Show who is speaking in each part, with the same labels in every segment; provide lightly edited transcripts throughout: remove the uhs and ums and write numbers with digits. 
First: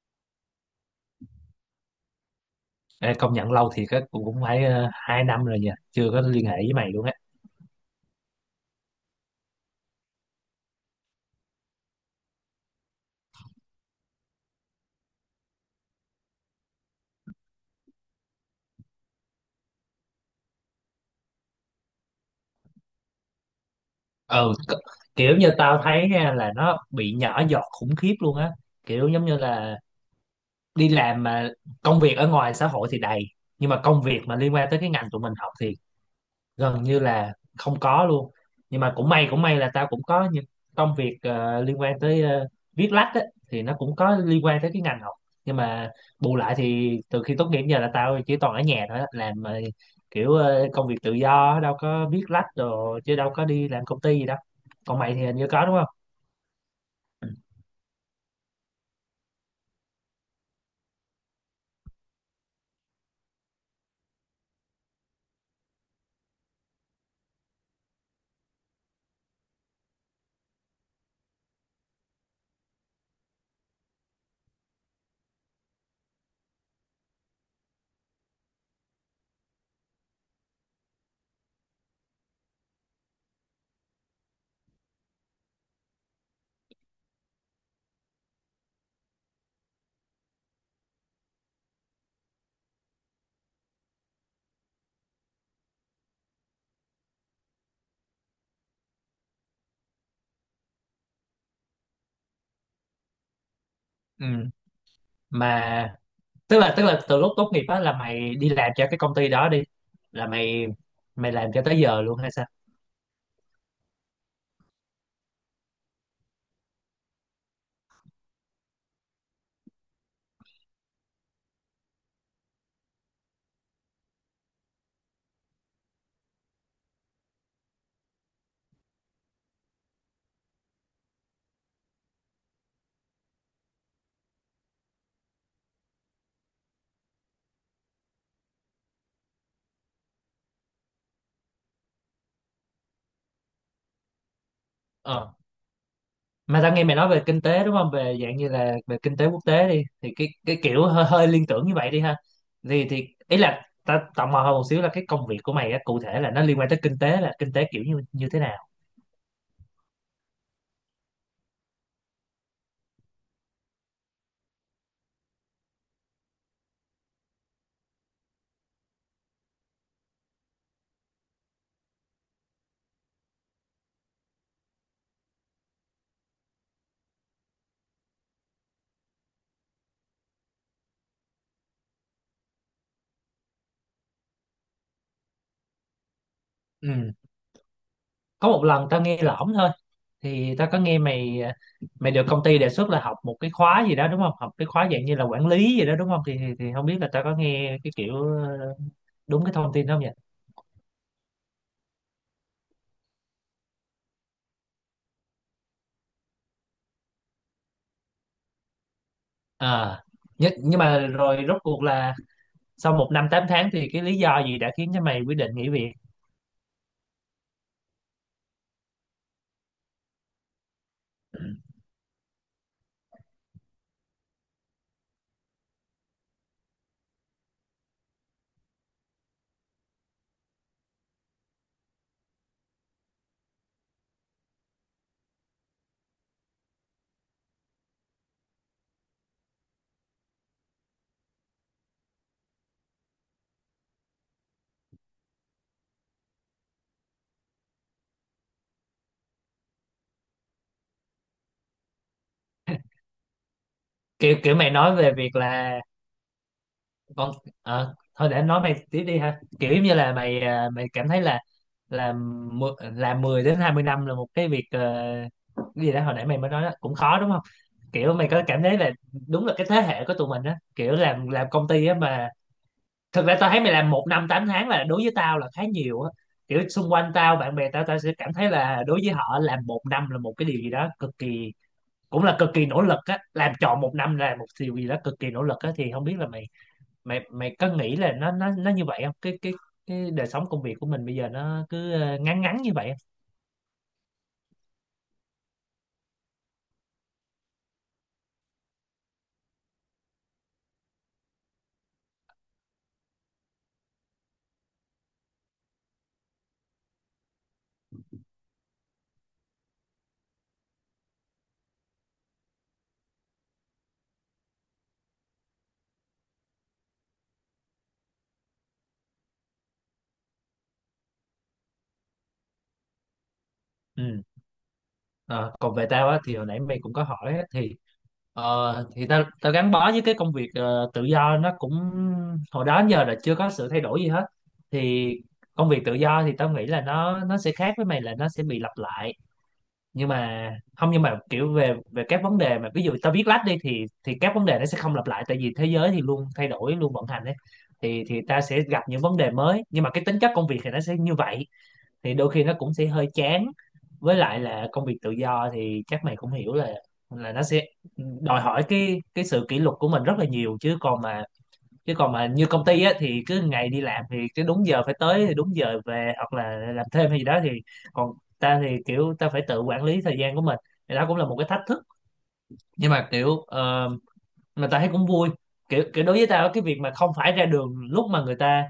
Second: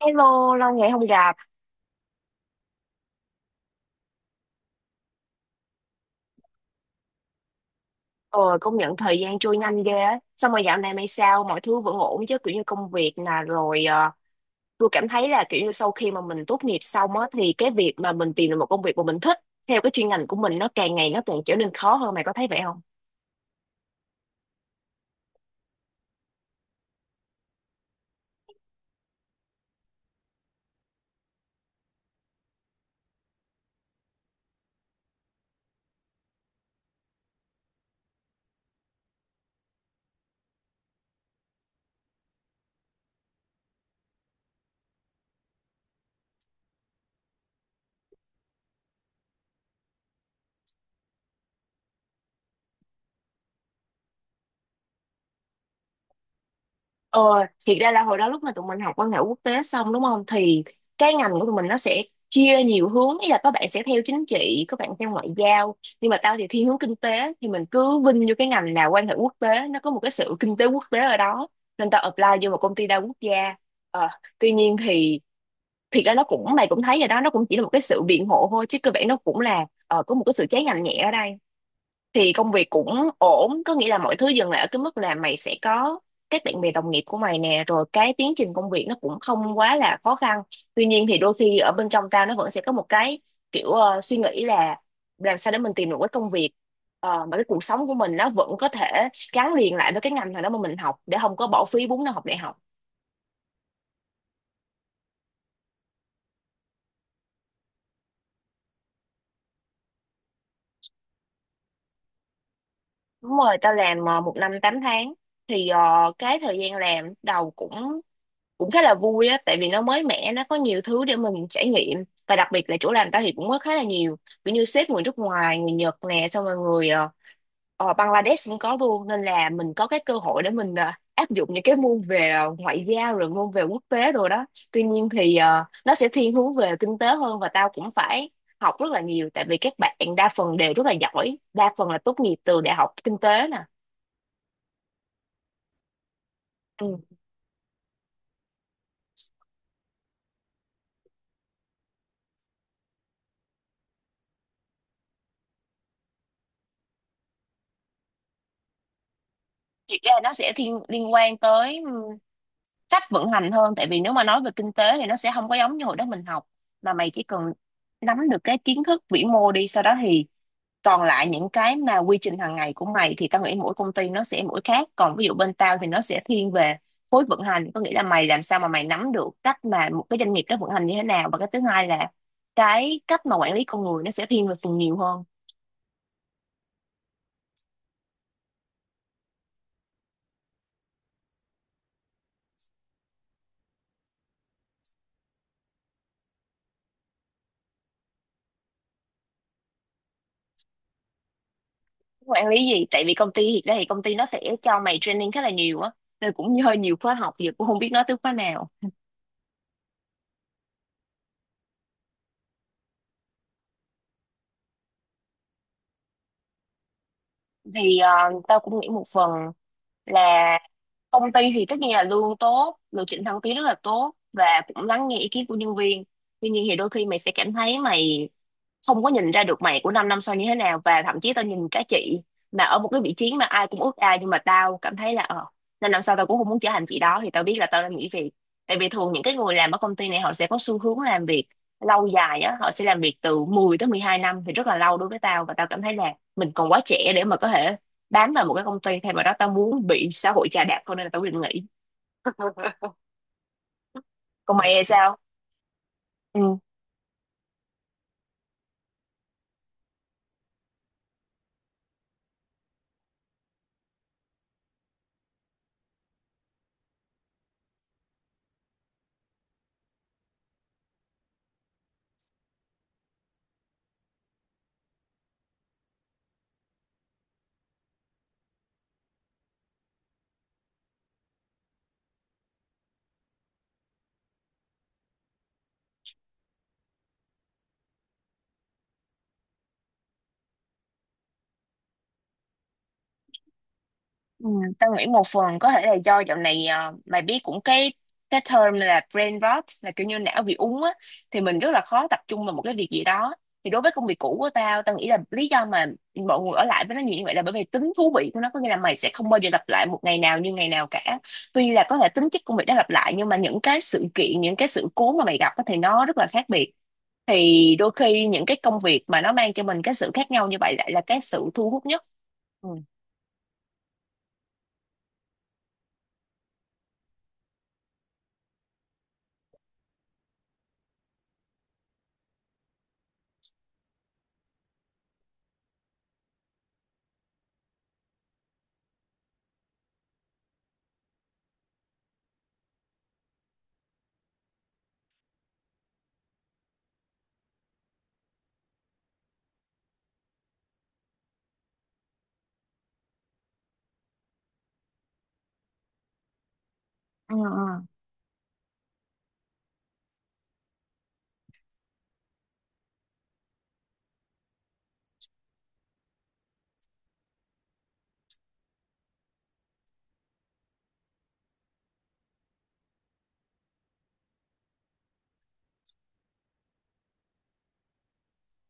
Speaker 1: Hello, lâu ngày không gặp.
Speaker 2: Ê, công nhận lâu thiệt á cũng cũng phải 2 năm rồi nha, chưa có liên hệ với mày luôn á.
Speaker 1: Ờ, công nhận thời gian trôi nhanh ghê á. Xong rồi dạo này mày sao? Mọi thứ vẫn ổn chứ? Kiểu như công việc nè, rồi tôi cảm thấy là kiểu như sau khi mà mình tốt nghiệp xong á, thì cái việc mà mình tìm được một công việc mà mình thích theo cái chuyên ngành của mình nó càng ngày nó càng trở nên khó hơn. Mày có thấy vậy không?
Speaker 2: ừ c- Kiểu như tao thấy nha là nó bị nhỏ giọt khủng khiếp luôn á. Kiểu giống như là đi làm mà công việc ở ngoài xã hội thì đầy, nhưng mà công việc mà liên quan tới cái ngành tụi mình học thì gần như là không có luôn. Nhưng mà cũng may là tao cũng có những công việc liên quan tới viết lách á, thì nó cũng có liên quan tới cái ngành học. Nhưng mà bù lại thì từ khi tốt nghiệp đến giờ là tao chỉ toàn ở nhà thôi á, làm kiểu công việc tự do, đâu có viết lách đồ chứ đâu có đi làm công ty gì đâu. Còn mày thì hình như có, đúng không?
Speaker 1: Ờ, thiệt ra là hồi đó lúc mà tụi mình học quan hệ quốc tế xong đúng không, thì cái ngành của tụi mình nó sẽ chia nhiều hướng, ý là có bạn sẽ theo chính trị, có bạn theo ngoại giao, nhưng mà tao thì thiên hướng kinh tế thì mình cứ vinh vô cái ngành nào quan hệ quốc tế nó có một cái sự kinh tế quốc tế ở đó, nên tao apply vô một công ty đa quốc gia. Ờ, Tuy nhiên thì thiệt ra nó cũng mày cũng thấy rồi đó, nó cũng chỉ là một cái sự biện hộ thôi, chứ cơ bản nó cũng là có một cái sự trái ngành nhẹ ở đây. Thì công việc cũng ổn, có nghĩa là mọi thứ dừng lại ở cái mức là mày sẽ có các bạn bè đồng nghiệp của mày nè, rồi cái tiến trình công việc nó cũng không quá là khó khăn. Tuy nhiên thì đôi khi ở bên trong ta nó vẫn sẽ có một cái kiểu suy nghĩ là làm sao để mình tìm được cái công việc mà cái cuộc sống của mình nó vẫn có thể gắn liền lại với cái ngành thằng đó mà mình học để không có bỏ phí 4 năm học đại học.
Speaker 2: Ừ. Mà tức là từ lúc tốt nghiệp á là mày đi làm cho cái công ty đó đi, là mày mày làm cho tới giờ luôn hay
Speaker 1: Đúng rồi, tao làm 1 năm 8 tháng. Thì cái thời gian làm đầu cũng cũng khá là vui á, tại vì nó mới mẻ, nó có nhiều thứ để mình trải nghiệm. Và đặc biệt là chỗ làm tao thì cũng có khá là nhiều kiểu như sếp người nước ngoài, người Nhật nè, xong rồi người Bangladesh cũng có luôn, nên là mình có cái cơ hội để mình áp dụng những cái môn về ngoại giao, rồi môn về quốc tế rồi đó. Tuy nhiên thì nó sẽ thiên hướng về kinh tế hơn, và tao cũng phải học rất là nhiều tại vì các bạn đa phần đều rất là giỏi, đa phần là tốt nghiệp từ đại học kinh tế nè.
Speaker 2: sao? Mà tao nghe mày
Speaker 1: Ừ.
Speaker 2: nói về kinh tế, đúng không, về dạng như là về kinh tế quốc tế đi, thì cái kiểu hơi liên tưởng như vậy đi ha. Thì ý là tao tò mò hơn một xíu là cái công việc của mày á, cụ thể là nó liên quan tới kinh tế, là kinh tế kiểu như như thế nào?
Speaker 1: Thì ra nó sẽ thiên liên quan tới cách vận hành hơn, tại vì nếu mà nói về kinh tế thì nó sẽ không có giống như hồi đó mình học, mà mày chỉ cần nắm được cái kiến thức vĩ mô đi, sau đó thì còn lại những cái mà quy trình hàng ngày của mày thì tao nghĩ mỗi công ty nó sẽ mỗi khác. Còn ví dụ bên tao thì nó sẽ thiên về khối vận hành, có nghĩa là mày làm sao mà mày nắm được cách mà một cái doanh nghiệp nó vận hành như thế nào, và cái thứ hai là cái cách mà quản lý con người nó sẽ thiên về phần nhiều hơn.
Speaker 2: Ừ. Có một lần tao nghe lỏm thôi, thì tao có nghe mày, mày được công ty đề xuất là học một cái khóa gì đó, đúng không, học cái khóa dạng như là quản lý gì đó, đúng không, thì không biết là tao có nghe cái kiểu đúng cái thông tin đó không vậy?
Speaker 1: Quản lý gì, tại vì công ty hiện đây thì công ty nó sẽ cho mày training khá là nhiều á, nên cũng hơi nhiều khóa học giờ cũng không biết nói tới khóa nào.
Speaker 2: À, nhưng mà rồi rốt cuộc là sau 1 năm 8 tháng thì cái lý do gì đã khiến cho mày quyết định nghỉ việc?
Speaker 1: Thì tao cũng nghĩ một phần là công ty thì tất nhiên là lương tốt, lộ trình thăng tiến rất là tốt và cũng lắng nghe ý kiến của nhân viên. Tuy nhiên thì đôi khi mày sẽ cảm thấy mày không có nhìn ra được mày của 5 năm sau như thế nào, và thậm chí tao nhìn các chị mà ở một cái vị trí mà ai cũng ước ao, nhưng mà tao cảm thấy là 5 năm sau tao cũng không muốn trở thành chị đó, thì tao biết là tao đang nghỉ việc. Tại vì thường những cái người làm ở công ty này họ sẽ có xu hướng làm việc lâu dài á, họ sẽ làm việc từ 10 tới 12 năm thì rất là lâu đối với tao, và tao cảm thấy là mình còn quá trẻ để mà có thể bám vào một cái công ty. Thay vào đó tao muốn bị xã hội chà đạp hơn nên là tao quyết định nghỉ.
Speaker 2: Kiểu kiểu
Speaker 1: Còn
Speaker 2: mày
Speaker 1: mày thì
Speaker 2: nói về
Speaker 1: sao?
Speaker 2: việc là
Speaker 1: Ừ.
Speaker 2: con thôi để anh nói, mày tiếp đi ha. Kiểu giống như là mày, à, mày cảm thấy là là là 10 đến 20 năm là một cái việc, cái gì đó hồi nãy mày mới nói đó, cũng khó đúng không? Kiểu mày có cảm thấy là đúng là cái thế hệ của tụi mình á, kiểu làm công ty á, mà thực ra tao thấy mày làm 1 năm 8 tháng là đối với tao là khá nhiều á. Kiểu xung quanh tao bạn bè tao tao sẽ cảm thấy là đối với họ làm 1 năm là một cái điều gì đó cực kỳ, cũng là cực kỳ nỗ lực á, làm trọn 1 năm là một điều gì đó cực kỳ nỗ lực á. Thì không biết là mày, mày có nghĩ là nó như vậy không, cái đời sống công việc của mình bây giờ nó cứ ngắn ngắn như vậy không?
Speaker 1: Ừ, tao nghĩ một phần có thể là do dạo này mày biết cũng cái term là brain rot, là kiểu như não bị úng á, thì mình rất là khó tập trung vào một cái việc gì đó. Thì đối với công việc cũ của tao, tao nghĩ là lý do mà mọi người ở lại với nó nhiều như vậy là bởi vì tính thú vị của nó, có nghĩa là mày sẽ không bao giờ lặp lại một ngày nào như ngày nào cả. Tuy là có thể tính chất công việc đã lặp lại, nhưng mà những cái sự kiện, những cái sự cố mà mày gặp á thì nó rất là khác biệt. Thì đôi khi những cái công việc mà nó mang cho mình cái sự khác nhau như vậy lại là cái sự thu hút nhất. Ừ.
Speaker 2: Ừ. Ờ, còn về tao á thì hồi nãy mày cũng có hỏi á, thì thì tao tao gắn bó với cái công việc tự do, nó cũng hồi đó đến giờ là chưa có sự thay đổi gì hết. Thì công việc tự do thì tao nghĩ là nó sẽ khác với mày là nó sẽ bị lặp lại. Nhưng mà không, nhưng mà kiểu về về các vấn đề mà ví dụ tao viết lách đi, thì các vấn đề nó sẽ không lặp lại tại vì thế giới thì luôn thay đổi, luôn vận hành ấy. Thì ta sẽ gặp những vấn đề mới nhưng mà cái tính chất công việc thì nó sẽ như vậy, thì đôi khi nó cũng sẽ hơi chán. Với lại là công việc tự do thì chắc mày cũng hiểu là
Speaker 1: Ừ,
Speaker 2: nó sẽ
Speaker 1: ừ.
Speaker 2: đòi hỏi cái sự kỷ luật của mình rất là nhiều, chứ còn mà như công ty á thì cứ ngày đi làm thì cái đúng giờ phải tới thì đúng giờ về hoặc là làm thêm hay gì đó thì, còn ta thì kiểu ta phải tự quản lý thời gian của mình, thì đó cũng là một cái thách thức. Nhưng mà kiểu mà ta thấy cũng vui. Kiểu kiểu đối với tao cái việc mà không phải ra đường lúc mà người ta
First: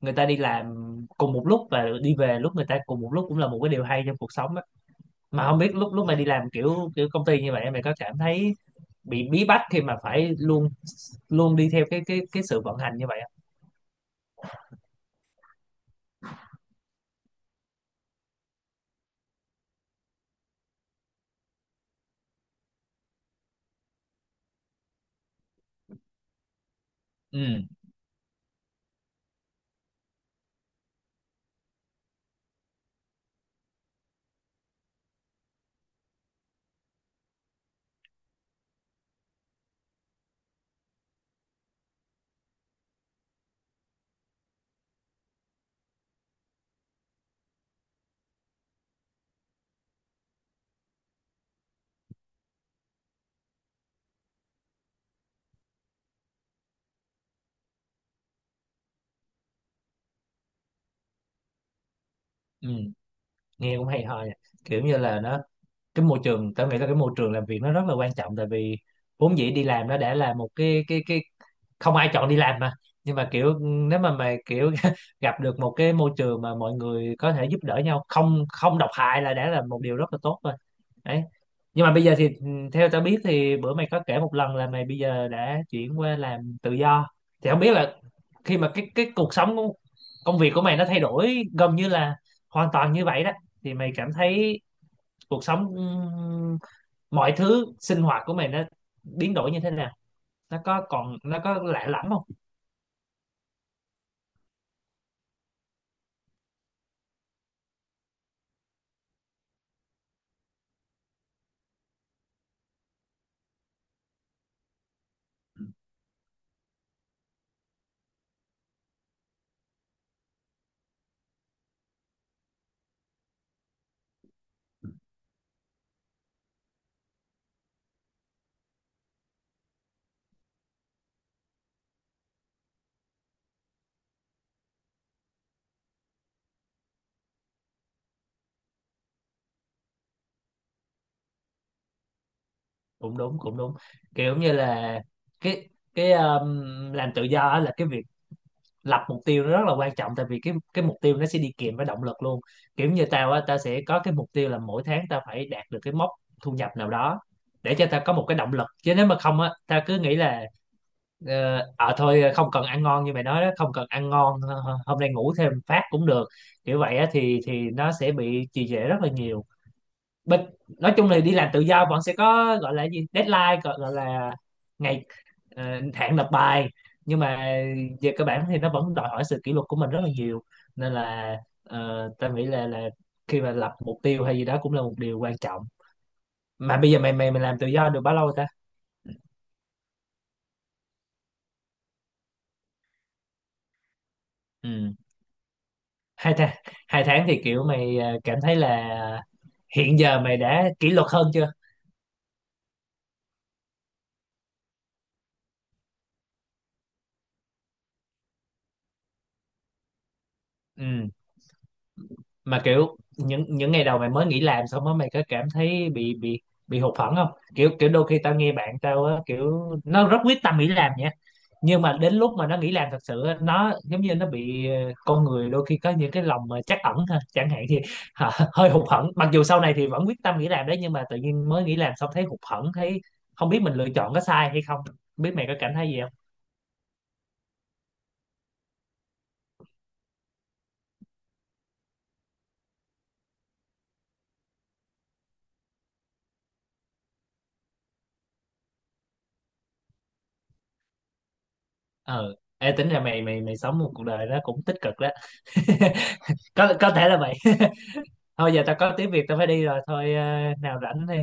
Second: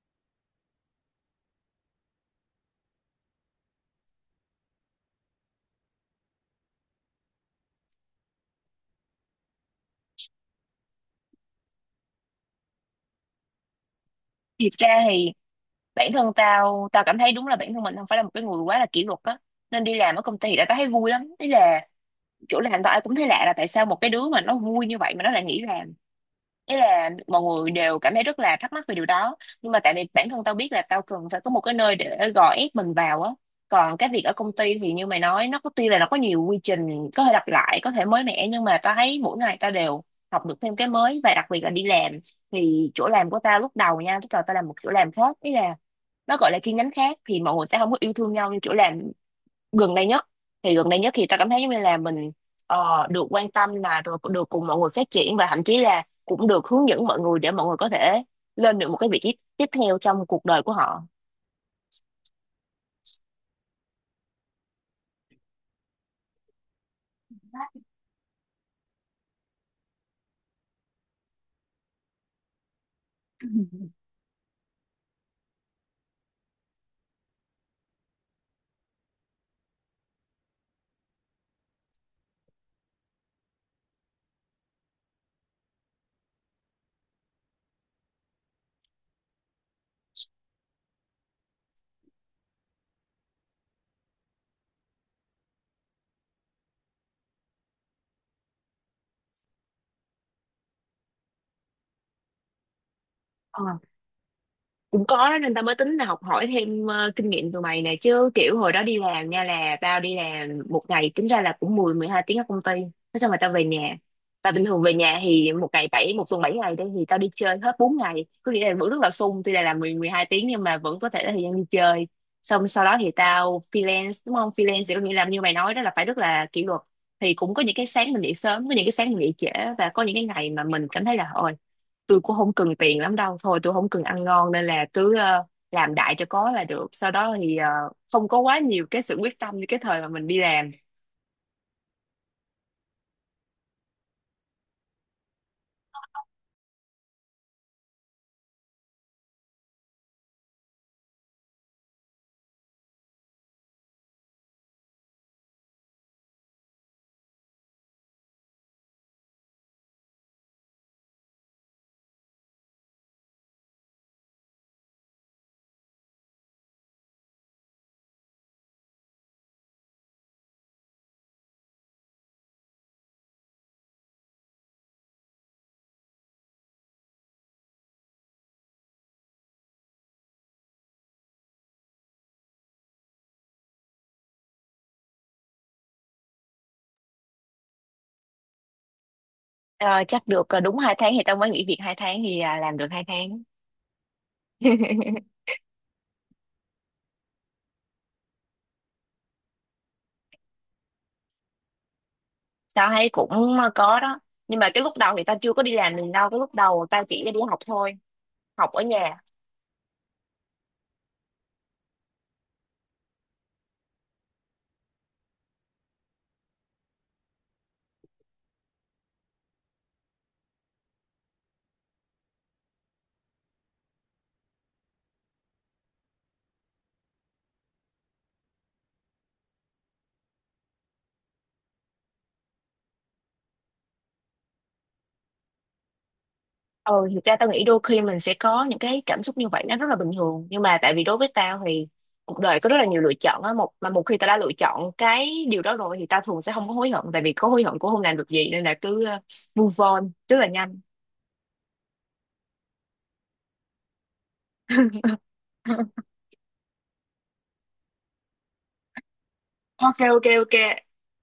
Speaker 2: người ta đi làm cùng một lúc và đi về lúc người ta cùng một lúc cũng là một cái điều hay trong cuộc sống á. Mà không biết lúc lúc mày đi làm kiểu kiểu công ty như vậy mày có cảm thấy bị bí bách khi mà phải luôn luôn đi theo cái sự vận hành như vậy không?
Speaker 1: Thì thực ra thì bản thân tao tao cảm thấy đúng là bản thân mình không phải là một cái người quá là kỷ luật á, nên đi làm ở công ty thì đã tao thấy vui lắm, ý là chỗ làm tao ai cũng thấy lạ là tại sao một cái đứa mà nó vui như vậy mà nó lại nghỉ làm, ý là mọi
Speaker 2: Ừ,
Speaker 1: người đều cảm thấy rất là thắc mắc về điều đó. Nhưng mà tại vì bản thân tao biết là tao cần phải có một cái nơi để gò ép mình vào á. Còn cái việc ở công ty thì như mày nói nó có, tuy là nó có nhiều quy trình có thể lặp lại, có thể mới mẻ, nhưng mà tao thấy mỗi ngày tao đều học được thêm cái mới. Và đặc biệt là đi làm thì chỗ làm của tao lúc đầu nha, lúc đầu tao làm một chỗ làm khác, ý là nó gọi là chi nhánh khác, thì mọi người sẽ không có yêu thương nhau như chỗ làm gần đây nhất. Thì gần đây nhất thì ta cảm thấy giống như là mình được quan tâm, là được, được cùng mọi người phát triển và thậm chí là cũng được hướng dẫn mọi người để mọi người có thể lên được một cái vị trí tiếp theo trong cuộc đời của họ.
Speaker 2: ừ, nghe cũng hay ho nha. Kiểu như là nó, cái môi trường, tao nghĩ là cái môi trường làm việc nó rất là quan trọng, tại vì vốn dĩ đi làm nó đã là một cái... không ai chọn đi làm mà, nhưng mà kiểu nếu mà mày kiểu gặp được một cái môi trường mà mọi người có thể giúp đỡ nhau, không không độc hại là đã là một điều rất là tốt rồi đấy. Nhưng mà bây giờ thì theo tao biết thì bữa mày có kể một lần là mày bây giờ đã chuyển qua làm tự do, thì không biết là khi mà cái cuộc sống của công việc của mày nó thay đổi gần như là hoàn toàn như vậy đó, thì mày cảm thấy cuộc sống, mọi thứ sinh hoạt của mày nó biến đổi như thế nào, nó có còn, nó có lạ lẫm không?
Speaker 1: Ờ, cũng có đó nên tao mới tính là học hỏi thêm kinh nghiệm từ mày nè, chứ kiểu hồi đó đi làm nha là tao đi làm một ngày tính ra là cũng 10 12 tiếng ở công ty. Thế xong rồi tao về nhà, và bình thường về nhà thì một ngày bảy một tuần 7 ngày đây thì tao đi chơi hết 4 ngày, có nghĩa là vẫn rất là sung, tuy là làm 10 12 tiếng nhưng mà vẫn có thể là thời gian đi chơi. Xong sau đó thì tao freelance đúng không, freelance thì có nghĩa là như mày nói đó là phải rất là kỷ luật. Thì cũng có những cái sáng mình dậy sớm, có những cái sáng mình dậy trễ, và có những cái ngày mà mình cảm thấy là ôi, tôi cũng không cần tiền lắm đâu, thôi tôi không cần ăn ngon, nên là cứ làm đại cho có là được. Sau đó thì không có quá nhiều cái sự quyết tâm như cái thời mà mình đi làm.
Speaker 2: Cũng đúng, cũng đúng. Kiểu như là cái cái làm tự do á là cái việc lập mục tiêu nó rất là quan trọng, tại vì cái mục tiêu nó sẽ đi kèm với động lực luôn. Kiểu như tao á, tao sẽ có cái mục tiêu là mỗi tháng tao phải đạt được cái mốc thu nhập nào đó, để cho tao có một cái động lực, chứ nếu mà không á tao cứ nghĩ là thôi không cần ăn ngon như mày nói đó, không cần ăn ngon, hôm nay ngủ thêm phát cũng được. Kiểu vậy á thì nó sẽ bị trì trệ rất là nhiều. Bên, nói chung là đi làm tự do bọn sẽ có gọi là gì, deadline, gọi là ngày, hạn nộp bài. Nhưng mà về cơ bản thì nó vẫn đòi hỏi sự kỷ luật của mình rất là nhiều, nên là tao nghĩ là khi mà lập mục tiêu hay gì đó cũng là một điều quan trọng. Mà bây giờ mày, mày làm tự do được bao lâu ta?
Speaker 1: Ờ, chắc được đúng 2 tháng thì tao mới nghỉ việc 2 tháng, thì làm được 2 tháng.
Speaker 2: Ừ. 2 tháng. 2 tháng thì kiểu mày cảm thấy là hiện giờ mày đã kỷ luật hơn chưa?
Speaker 1: Tao thấy cũng có đó, nhưng mà cái lúc đầu thì tao chưa có đi làm mình đâu, cái lúc đầu tao chỉ đi học thôi, học ở nhà.
Speaker 2: Ừ. Mà kiểu những ngày đầu mày mới nghỉ làm xong á, mày có cảm thấy bị, bị hụt hẫng không? Kiểu kiểu đôi khi tao nghe bạn tao á, kiểu nó rất quyết tâm nghỉ làm nha, nhưng mà đến lúc mà nó nghỉ làm thật sự á, nó giống như nó bị con người đôi khi có những cái lòng mà trắc ẩn ha chẳng hạn, thì hả, hơi hụt hẫng, mặc dù sau này thì vẫn quyết tâm nghỉ làm đấy, nhưng mà tự nhiên mới nghỉ làm xong thấy hụt hẫng, thấy không biết mình lựa chọn có sai hay không. Không biết mày có cảm thấy gì không?
Speaker 1: Ừ, thực ra tao nghĩ đôi khi mình sẽ có những cái cảm xúc như vậy nó rất là bình thường, nhưng mà tại vì đối với tao thì cuộc đời có rất là nhiều lựa chọn á, một mà một khi tao đã lựa chọn cái điều đó rồi thì tao thường sẽ không có hối hận, tại vì có hối hận cũng không làm được gì nên là cứ move on rất là nhanh.
Speaker 2: Ờ Ê, tính ra mày, mày sống một cuộc đời nó cũng tích cực đó. Có thể là vậy. Thôi giờ tao có tiếng Việt tao phải đi rồi.
Speaker 1: Ok
Speaker 2: Thôi
Speaker 1: ok ok.
Speaker 2: nào rảnh thì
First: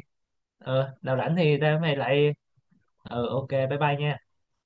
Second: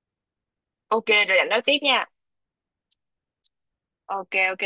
Speaker 1: Ok
Speaker 2: nào rảnh
Speaker 1: rồi anh
Speaker 2: thì
Speaker 1: nói tiếp
Speaker 2: tao mày
Speaker 1: nha.
Speaker 2: lại. Ờ, OK, bye bye nha.
Speaker 1: Ok ok.